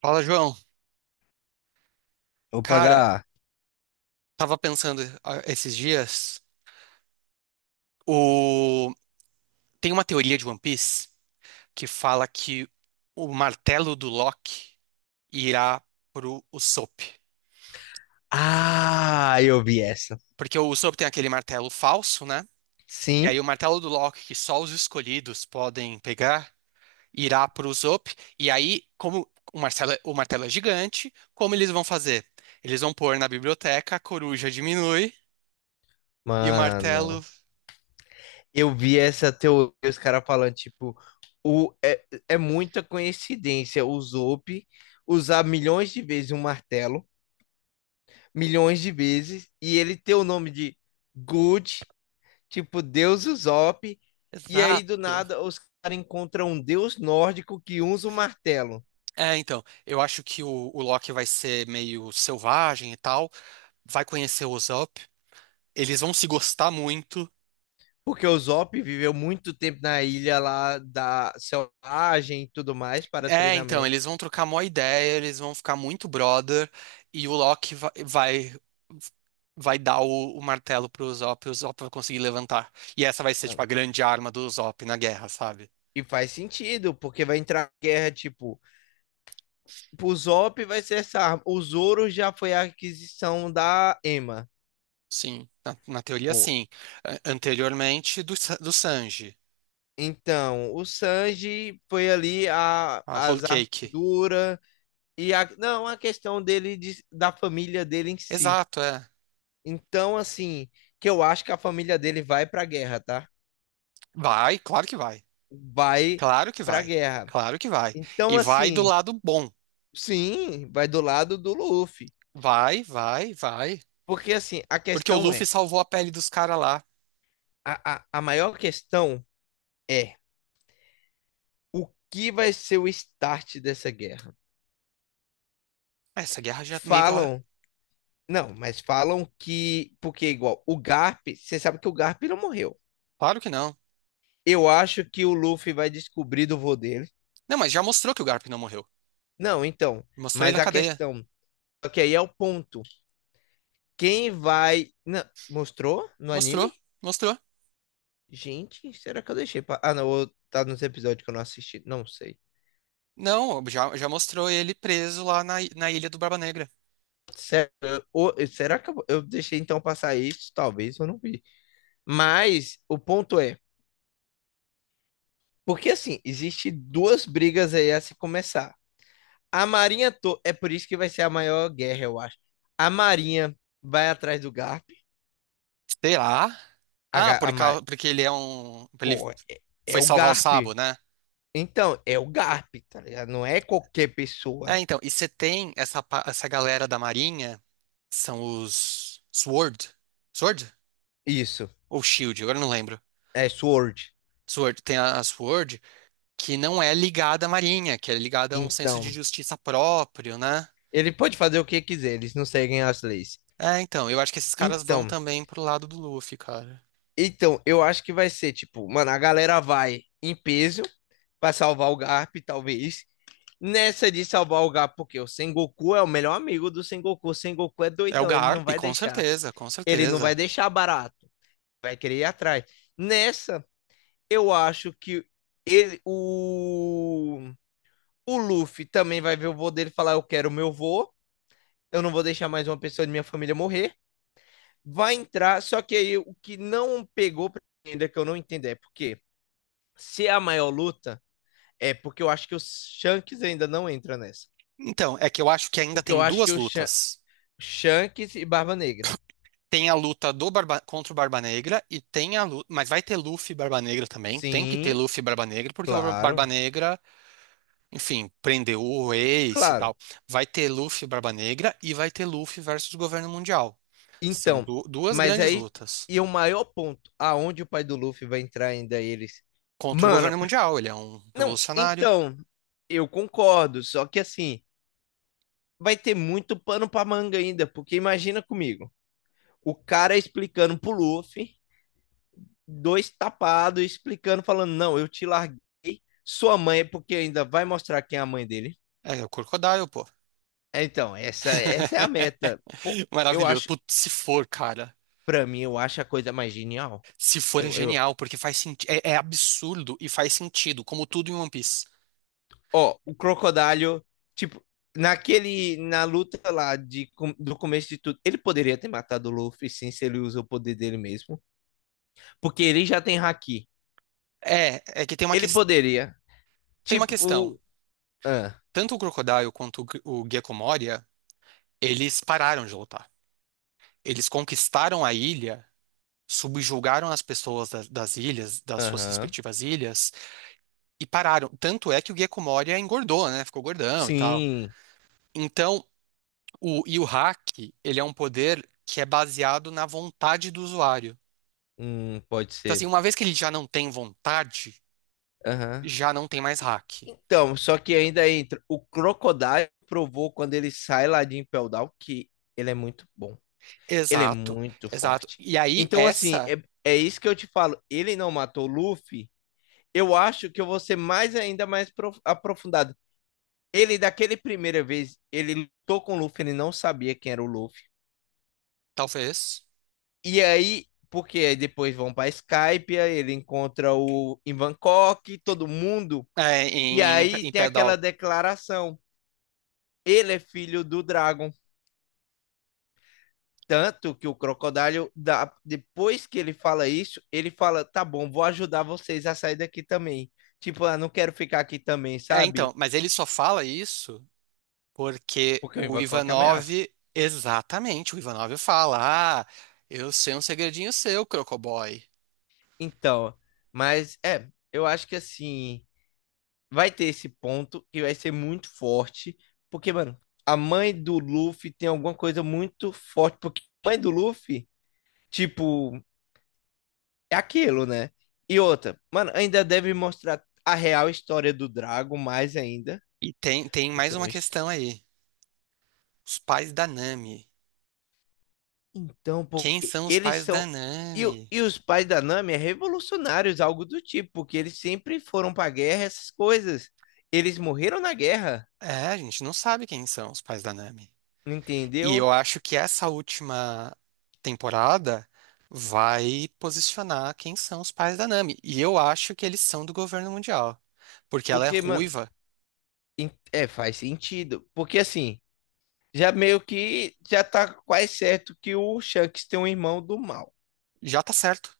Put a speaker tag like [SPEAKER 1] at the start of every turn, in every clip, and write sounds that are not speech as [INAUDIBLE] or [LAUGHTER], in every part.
[SPEAKER 1] Fala, João.
[SPEAKER 2] Vou
[SPEAKER 1] Cara,
[SPEAKER 2] pagar.
[SPEAKER 1] tava pensando esses dias, o... tem uma teoria de One Piece que fala que o martelo do Loki irá pro Usopp.
[SPEAKER 2] Ah, eu vi essa.
[SPEAKER 1] Porque o Usopp tem aquele martelo falso, né? E aí
[SPEAKER 2] Sim,
[SPEAKER 1] o martelo do Loki, que só os escolhidos podem pegar, irá pro Usopp. E aí, como o martelo, o martelo é gigante, como eles vão fazer? Eles vão pôr na biblioteca, a coruja diminui e o
[SPEAKER 2] mano.
[SPEAKER 1] martelo...
[SPEAKER 2] Eu vi essa teoria, os caras falando, tipo, o, é muita coincidência o Zope usar milhões de vezes um martelo, milhões de vezes, e ele ter o nome de Good, tipo, Deus Usopp, e aí do
[SPEAKER 1] Exato.
[SPEAKER 2] nada os caras encontram um deus nórdico que usa o martelo.
[SPEAKER 1] É, então, eu acho que o Loki vai ser meio selvagem e tal, vai conhecer o Usopp, eles vão se gostar muito.
[SPEAKER 2] Porque o Zop viveu muito tempo na ilha lá da selvagem e tudo mais para
[SPEAKER 1] É, então,
[SPEAKER 2] treinamento.
[SPEAKER 1] eles vão trocar mó ideia, eles vão ficar muito brother, e o Loki vai dar o martelo pro Usopp, e o Usopp vai conseguir levantar. E essa vai ser, tipo, a
[SPEAKER 2] Mano.
[SPEAKER 1] grande arma do Usopp na guerra, sabe?
[SPEAKER 2] E faz sentido, porque vai entrar guerra, tipo, pro Zop vai ser essa arma. O Zoro já foi a aquisição da Ema.
[SPEAKER 1] Sim, na teoria,
[SPEAKER 2] Pô.
[SPEAKER 1] sim. Anteriormente, do Sanji,
[SPEAKER 2] Então, o Sanji foi ali a,
[SPEAKER 1] a Whole
[SPEAKER 2] as
[SPEAKER 1] Cake.
[SPEAKER 2] armaduras e a, não, a questão dele da família dele em si.
[SPEAKER 1] Exato, é.
[SPEAKER 2] Então, assim, que eu acho que a família dele vai pra guerra, tá?
[SPEAKER 1] Vai, claro que vai.
[SPEAKER 2] Vai
[SPEAKER 1] Claro que
[SPEAKER 2] pra
[SPEAKER 1] vai.
[SPEAKER 2] guerra.
[SPEAKER 1] Claro que vai.
[SPEAKER 2] Então,
[SPEAKER 1] E vai do
[SPEAKER 2] assim,
[SPEAKER 1] lado bom.
[SPEAKER 2] sim, vai do lado do Luffy.
[SPEAKER 1] Vai, vai.
[SPEAKER 2] Porque, assim, a
[SPEAKER 1] Porque o
[SPEAKER 2] questão
[SPEAKER 1] Luffy
[SPEAKER 2] é:
[SPEAKER 1] salvou a pele dos caras lá.
[SPEAKER 2] a maior questão é o que vai ser o start dessa guerra?
[SPEAKER 1] Essa guerra já meio que
[SPEAKER 2] Falam, não, mas falam que. Porque, igual, o Garp, você sabe que o Garp não morreu.
[SPEAKER 1] Claro que não.
[SPEAKER 2] Eu acho que o Luffy vai descobrir do vô dele.
[SPEAKER 1] Não, mas já mostrou que o Garp não morreu.
[SPEAKER 2] Não, então,
[SPEAKER 1] Mostrou ele
[SPEAKER 2] mas
[SPEAKER 1] na
[SPEAKER 2] a
[SPEAKER 1] cadeia.
[SPEAKER 2] questão. Só que aí é o ponto. Quem vai. Não, mostrou no
[SPEAKER 1] Mostrou,
[SPEAKER 2] anime?
[SPEAKER 1] mostrou.
[SPEAKER 2] Gente, será que eu deixei? Pra... Ah, não, tá nos episódios que eu não assisti. Não sei.
[SPEAKER 1] Não, já mostrou ele preso lá na ilha do Barba Negra.
[SPEAKER 2] Sério, será que eu deixei então passar isso? Talvez eu não vi. Mas o ponto é, porque assim, existe duas brigas aí a se começar. A Marinha, é por isso que vai ser a maior guerra, eu acho. A Marinha vai atrás do Garp.
[SPEAKER 1] Sei lá.
[SPEAKER 2] A, Ga- a Ma-
[SPEAKER 1] Porque ele é um. Ele
[SPEAKER 2] Pô, é
[SPEAKER 1] foi
[SPEAKER 2] o
[SPEAKER 1] salvar o
[SPEAKER 2] Garp.
[SPEAKER 1] Sabo, né?
[SPEAKER 2] Então, é o Garp, tá ligado? Não é qualquer
[SPEAKER 1] É,
[SPEAKER 2] pessoa.
[SPEAKER 1] então. E você tem essa galera da Marinha, são os Sword. Sword?
[SPEAKER 2] Isso,
[SPEAKER 1] Ou Shield, agora não lembro.
[SPEAKER 2] é Sword.
[SPEAKER 1] Sword, tem a Sword, que não é ligada à Marinha, que é ligada a um senso de
[SPEAKER 2] Então,
[SPEAKER 1] justiça próprio, né?
[SPEAKER 2] ele pode fazer o que quiser, eles não seguem as leis.
[SPEAKER 1] É, então, eu acho que esses caras vão
[SPEAKER 2] Então,
[SPEAKER 1] também pro lado do Luffy, cara.
[SPEAKER 2] Então, eu acho que vai ser, tipo, mano, a galera vai em peso pra salvar o Garp, talvez. Nessa de salvar o Garp, porque o Sengoku é o melhor amigo do Sengoku. O Sengoku é
[SPEAKER 1] É o
[SPEAKER 2] doidão, ele não
[SPEAKER 1] Garp,
[SPEAKER 2] vai
[SPEAKER 1] com
[SPEAKER 2] deixar.
[SPEAKER 1] certeza, com
[SPEAKER 2] Ele não vai
[SPEAKER 1] certeza.
[SPEAKER 2] deixar barato. Vai querer ir atrás. Nessa, eu acho que ele, o, o Luffy também vai ver o vô dele e falar: Eu quero o meu vô, eu não vou deixar mais uma pessoa de minha família morrer. Vai entrar, só que aí o que não pegou pra mim ainda que eu não entendo é porque se é a maior luta, é porque eu acho que o Shanks ainda não entra nessa.
[SPEAKER 1] Então, é que eu acho que ainda
[SPEAKER 2] Porque eu
[SPEAKER 1] tem
[SPEAKER 2] acho que
[SPEAKER 1] duas
[SPEAKER 2] o
[SPEAKER 1] lutas.
[SPEAKER 2] Shanks e Barba Negra.
[SPEAKER 1] Tem a luta contra o Barba Negra e tem a luta. Mas vai ter Luffy e Barba Negra também. Tem que ter
[SPEAKER 2] Sim,
[SPEAKER 1] Luffy e Barba Negra, porque o Barba
[SPEAKER 2] claro,
[SPEAKER 1] Negra enfim, prender o Ace e
[SPEAKER 2] claro.
[SPEAKER 1] tal. Vai ter Luffy e Barba Negra e vai ter Luffy versus o governo mundial. São
[SPEAKER 2] Então,
[SPEAKER 1] duas
[SPEAKER 2] mas
[SPEAKER 1] grandes
[SPEAKER 2] aí,
[SPEAKER 1] lutas
[SPEAKER 2] e o maior ponto, aonde o pai do Luffy vai entrar ainda eles?
[SPEAKER 1] contra o
[SPEAKER 2] Mano,
[SPEAKER 1] governo mundial. Ele é um
[SPEAKER 2] não,
[SPEAKER 1] revolucionário.
[SPEAKER 2] então, eu concordo, só que assim, vai ter muito pano pra manga ainda, porque imagina comigo, o cara explicando pro Luffy dois tapados, explicando, falando: não, eu te larguei, sua mãe, é porque ainda vai mostrar quem é a mãe dele.
[SPEAKER 1] É, o Crocodile, pô.
[SPEAKER 2] É, então, essa é a meta. Pô,
[SPEAKER 1] [LAUGHS]
[SPEAKER 2] eu
[SPEAKER 1] Maravilhoso.
[SPEAKER 2] acho,
[SPEAKER 1] Putz, se for, cara.
[SPEAKER 2] pra mim, eu acho a coisa mais genial.
[SPEAKER 1] Se for, é
[SPEAKER 2] Eu, eu,
[SPEAKER 1] genial, porque faz sentido. É, é absurdo e faz sentido, como tudo em One Piece.
[SPEAKER 2] ó, o Crocodile, tipo, naquele, na luta lá de, do começo de tudo, ele poderia ter matado o Luffy, sim, se ele usa o poder dele mesmo, porque ele já tem haki.
[SPEAKER 1] É, é que tem
[SPEAKER 2] Ele poderia,
[SPEAKER 1] tem uma questão.
[SPEAKER 2] tipo, ah,
[SPEAKER 1] Tanto o Crocodile quanto o Gecko Moria, eles pararam de lutar. Eles conquistaram a ilha subjugaram as pessoas das ilhas, das suas
[SPEAKER 2] aham,
[SPEAKER 1] respectivas ilhas, e pararam. Tanto é que o Gecko engordou, né? Ficou gordão e tal.
[SPEAKER 2] sim,
[SPEAKER 1] Então, e o hack, ele é um poder que é baseado na vontade do usuário.
[SPEAKER 2] pode
[SPEAKER 1] Então, assim,
[SPEAKER 2] ser,
[SPEAKER 1] uma vez que ele já não tem vontade,
[SPEAKER 2] aham.
[SPEAKER 1] já não tem mais hack.
[SPEAKER 2] Então, só que ainda entra. O Crocodile provou quando ele sai lá de Impel Down que ele é muito bom. Ele é
[SPEAKER 1] Exato,
[SPEAKER 2] muito
[SPEAKER 1] exato.
[SPEAKER 2] forte.
[SPEAKER 1] E aí,
[SPEAKER 2] Então, assim, é, é isso que eu te falo. Ele não matou o Luffy. Eu acho que eu vou ser mais ainda mais aprofundado. Ele, daquele primeira vez, ele lutou com o Luffy, ele não sabia quem era o Luffy.
[SPEAKER 1] talvez,
[SPEAKER 2] E aí, porque aí depois vão pra Skype, ele encontra o em Bangkok, todo mundo.
[SPEAKER 1] é,
[SPEAKER 2] E aí
[SPEAKER 1] em
[SPEAKER 2] tem aquela
[SPEAKER 1] Pedal.
[SPEAKER 2] declaração. Ele é filho do Dragon. Tanto que o Crocodile, depois que ele fala isso, ele fala: tá bom, vou ajudar vocês a sair daqui também. Tipo, ah, não quero ficar aqui também,
[SPEAKER 1] É, então,
[SPEAKER 2] sabe?
[SPEAKER 1] mas ele só fala isso porque
[SPEAKER 2] Porque o
[SPEAKER 1] o
[SPEAKER 2] Invacock
[SPEAKER 1] Ivanov,
[SPEAKER 2] ameaça.
[SPEAKER 1] exatamente, o Ivanov fala: Ah, eu sei um segredinho seu, Crocoboy.
[SPEAKER 2] Então, mas é, eu acho que assim, vai ter esse ponto que vai ser muito forte. Porque, mano, a mãe do Luffy tem alguma coisa muito forte. Porque a mãe do Luffy, tipo, é aquilo, né? E outra, mano, ainda deve mostrar a real história do Drago mais ainda.
[SPEAKER 1] E tem, tem
[SPEAKER 2] Porque
[SPEAKER 1] mais
[SPEAKER 2] é
[SPEAKER 1] uma
[SPEAKER 2] uma
[SPEAKER 1] questão aí: os pais da Nami.
[SPEAKER 2] então,
[SPEAKER 1] Quem
[SPEAKER 2] porque
[SPEAKER 1] são os
[SPEAKER 2] eles
[SPEAKER 1] pais da
[SPEAKER 2] são. E,
[SPEAKER 1] Nami?
[SPEAKER 2] e os pais da Nami é revolucionários, algo do tipo, porque eles sempre foram pra guerra, essas coisas. Eles morreram na guerra,
[SPEAKER 1] É, a gente não sabe quem são os pais da Nami. E
[SPEAKER 2] entendeu?
[SPEAKER 1] eu acho que essa última temporada vai posicionar quem são os pais da Nami. E eu acho que eles são do governo mundial. Porque ela é
[SPEAKER 2] Porque, mano,
[SPEAKER 1] ruiva.
[SPEAKER 2] é, faz sentido. Porque assim, já meio que já tá quase certo que o Shanks tem um irmão do mal.
[SPEAKER 1] Já tá certo.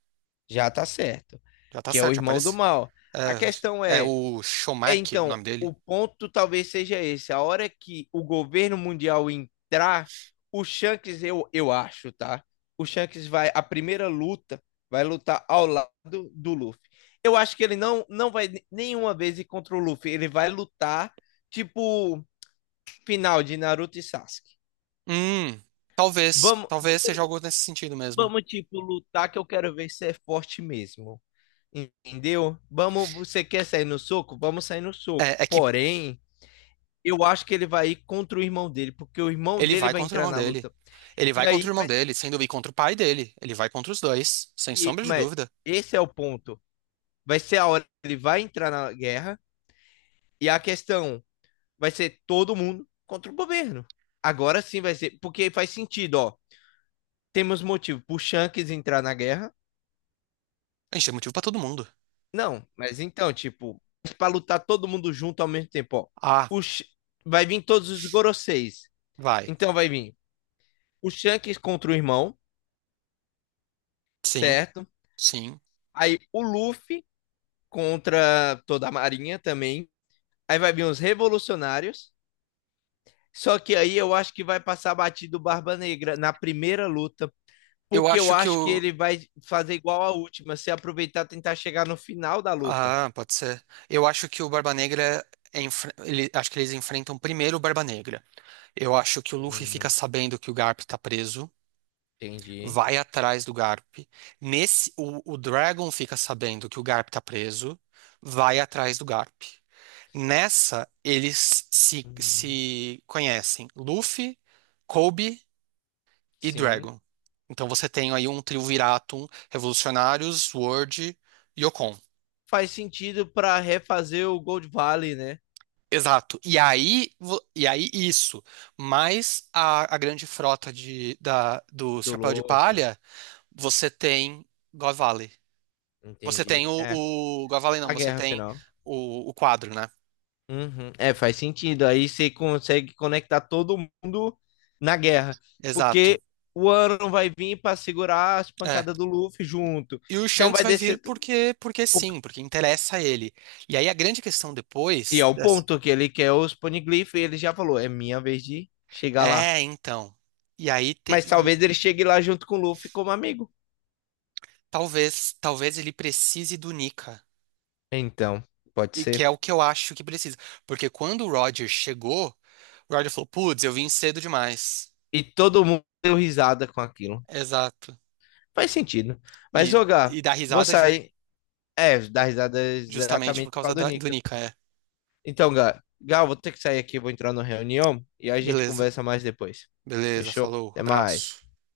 [SPEAKER 2] Já tá certo.
[SPEAKER 1] Já tá
[SPEAKER 2] Que é o
[SPEAKER 1] certo, já
[SPEAKER 2] irmão do
[SPEAKER 1] apareceu.
[SPEAKER 2] mal. A questão
[SPEAKER 1] É, é
[SPEAKER 2] é.
[SPEAKER 1] o
[SPEAKER 2] É,
[SPEAKER 1] Shomak, o
[SPEAKER 2] então,
[SPEAKER 1] nome
[SPEAKER 2] o
[SPEAKER 1] dele.
[SPEAKER 2] ponto talvez seja esse. A hora que o governo mundial entrar, o Shanks, eu acho, tá? O Shanks vai, a primeira luta, vai lutar ao lado do Luffy. Eu acho que ele não vai nenhuma vez ir contra o Luffy. Ele vai lutar, tipo, final de Naruto e Sasuke.
[SPEAKER 1] Hum, talvez.
[SPEAKER 2] Vamos,
[SPEAKER 1] Talvez seja algo nesse sentido mesmo.
[SPEAKER 2] vamos tipo, lutar que eu quero ver se é forte mesmo. Entendeu? Vamos, você quer sair no soco? Vamos sair no soco.
[SPEAKER 1] É, é que
[SPEAKER 2] Porém, eu acho que ele vai ir contra o irmão dele, porque o irmão
[SPEAKER 1] ele
[SPEAKER 2] dele
[SPEAKER 1] vai
[SPEAKER 2] vai
[SPEAKER 1] contra o
[SPEAKER 2] entrar
[SPEAKER 1] irmão
[SPEAKER 2] na
[SPEAKER 1] dele.
[SPEAKER 2] luta.
[SPEAKER 1] Ele
[SPEAKER 2] E
[SPEAKER 1] vai contra
[SPEAKER 2] aí,
[SPEAKER 1] o irmão
[SPEAKER 2] vai ser-
[SPEAKER 1] dele, sem dúvida, e contra o pai dele. Ele vai contra os dois, sem
[SPEAKER 2] e-
[SPEAKER 1] sombra de
[SPEAKER 2] mas
[SPEAKER 1] dúvida.
[SPEAKER 2] esse é o ponto. Vai ser a hora que ele vai entrar na guerra, e a questão vai ser todo mundo contra o governo. Agora sim vai ser, porque faz sentido, ó. Temos motivo pro Shanks entrar na guerra?
[SPEAKER 1] A gente tem motivo pra todo mundo.
[SPEAKER 2] Não, mas então, tipo, pra lutar todo mundo junto ao mesmo tempo, ó.
[SPEAKER 1] Ah,
[SPEAKER 2] O Sh- Vai vir todos os Goroseis.
[SPEAKER 1] vai.
[SPEAKER 2] Então vai vir o Shanks contra o irmão,
[SPEAKER 1] Sim,
[SPEAKER 2] certo?
[SPEAKER 1] sim.
[SPEAKER 2] Aí o Luffy contra toda a Marinha também. Aí vai vir os revolucionários. Só que aí eu acho que vai passar batido Barba Negra na primeira luta,
[SPEAKER 1] Eu
[SPEAKER 2] porque eu
[SPEAKER 1] acho que
[SPEAKER 2] acho que
[SPEAKER 1] o.
[SPEAKER 2] ele vai fazer igual a última, se aproveitar e tentar chegar no final da luta.
[SPEAKER 1] Ah, pode ser. Eu acho que o Barba Negra. Acho que eles enfrentam primeiro o Barba Negra. Eu acho que o Luffy fica
[SPEAKER 2] Hum,
[SPEAKER 1] sabendo que o Garp tá preso.
[SPEAKER 2] entendi.
[SPEAKER 1] Vai atrás do Garp. Nesse, o Dragon fica sabendo que o Garp tá preso, vai atrás do Garp. Nessa, eles
[SPEAKER 2] Hum,
[SPEAKER 1] se conhecem, Luffy, Kobe e
[SPEAKER 2] sim.
[SPEAKER 1] Dragon. Então você tem aí um trio Viratum, Revolucionários, Sword e Yokon.
[SPEAKER 2] Faz sentido para refazer o Gold Valley, né?
[SPEAKER 1] Exato. E aí, e aí isso, mais a grande frota do
[SPEAKER 2] Do
[SPEAKER 1] Chapéu de
[SPEAKER 2] Luffy.
[SPEAKER 1] Palha, você tem God Valley. Você
[SPEAKER 2] Entendi.
[SPEAKER 1] tem
[SPEAKER 2] É,
[SPEAKER 1] o Gavalen, não,
[SPEAKER 2] a
[SPEAKER 1] você
[SPEAKER 2] guerra
[SPEAKER 1] tem
[SPEAKER 2] final.
[SPEAKER 1] o quadro, né?
[SPEAKER 2] Uhum. É, faz sentido. Aí você consegue conectar todo mundo na guerra.
[SPEAKER 1] Exato.
[SPEAKER 2] Porque o Aaron vai vir para segurar as
[SPEAKER 1] É.
[SPEAKER 2] pancadas do Luffy junto.
[SPEAKER 1] E o
[SPEAKER 2] Então
[SPEAKER 1] Shanks
[SPEAKER 2] vai
[SPEAKER 1] vai vir
[SPEAKER 2] descer.
[SPEAKER 1] porque, porque sim, porque interessa a ele. E aí a grande questão
[SPEAKER 2] E
[SPEAKER 1] depois
[SPEAKER 2] é o
[SPEAKER 1] dessa-
[SPEAKER 2] ponto que ele quer os Poneglyph. E ele já falou: é minha vez de chegar lá.
[SPEAKER 1] é, então. E aí te-
[SPEAKER 2] Mas
[SPEAKER 1] e
[SPEAKER 2] talvez ele chegue lá junto com o Luffy como amigo.
[SPEAKER 1] talvez ele precise do Nika,
[SPEAKER 2] Então, pode
[SPEAKER 1] e que
[SPEAKER 2] ser.
[SPEAKER 1] é o que eu acho que precisa, porque quando o Roger chegou, o Roger falou: "Putz, eu vim cedo demais".
[SPEAKER 2] E todo mundo deu risada com aquilo.
[SPEAKER 1] Exato.
[SPEAKER 2] Faz sentido. Mas,
[SPEAKER 1] E
[SPEAKER 2] ô, Gá,
[SPEAKER 1] e dá
[SPEAKER 2] vou
[SPEAKER 1] risada ju-
[SPEAKER 2] sair. É, dar risada
[SPEAKER 1] justamente por
[SPEAKER 2] exatamente por
[SPEAKER 1] causa
[SPEAKER 2] causa do
[SPEAKER 1] do
[SPEAKER 2] Nika.
[SPEAKER 1] Nika, é.
[SPEAKER 2] Então, Gal, Gal, vou ter que sair aqui, vou entrar na reunião e aí a gente
[SPEAKER 1] Beleza.
[SPEAKER 2] conversa mais depois.
[SPEAKER 1] Beleza,
[SPEAKER 2] Fechou?
[SPEAKER 1] falou,
[SPEAKER 2] Até mais.
[SPEAKER 1] abraço.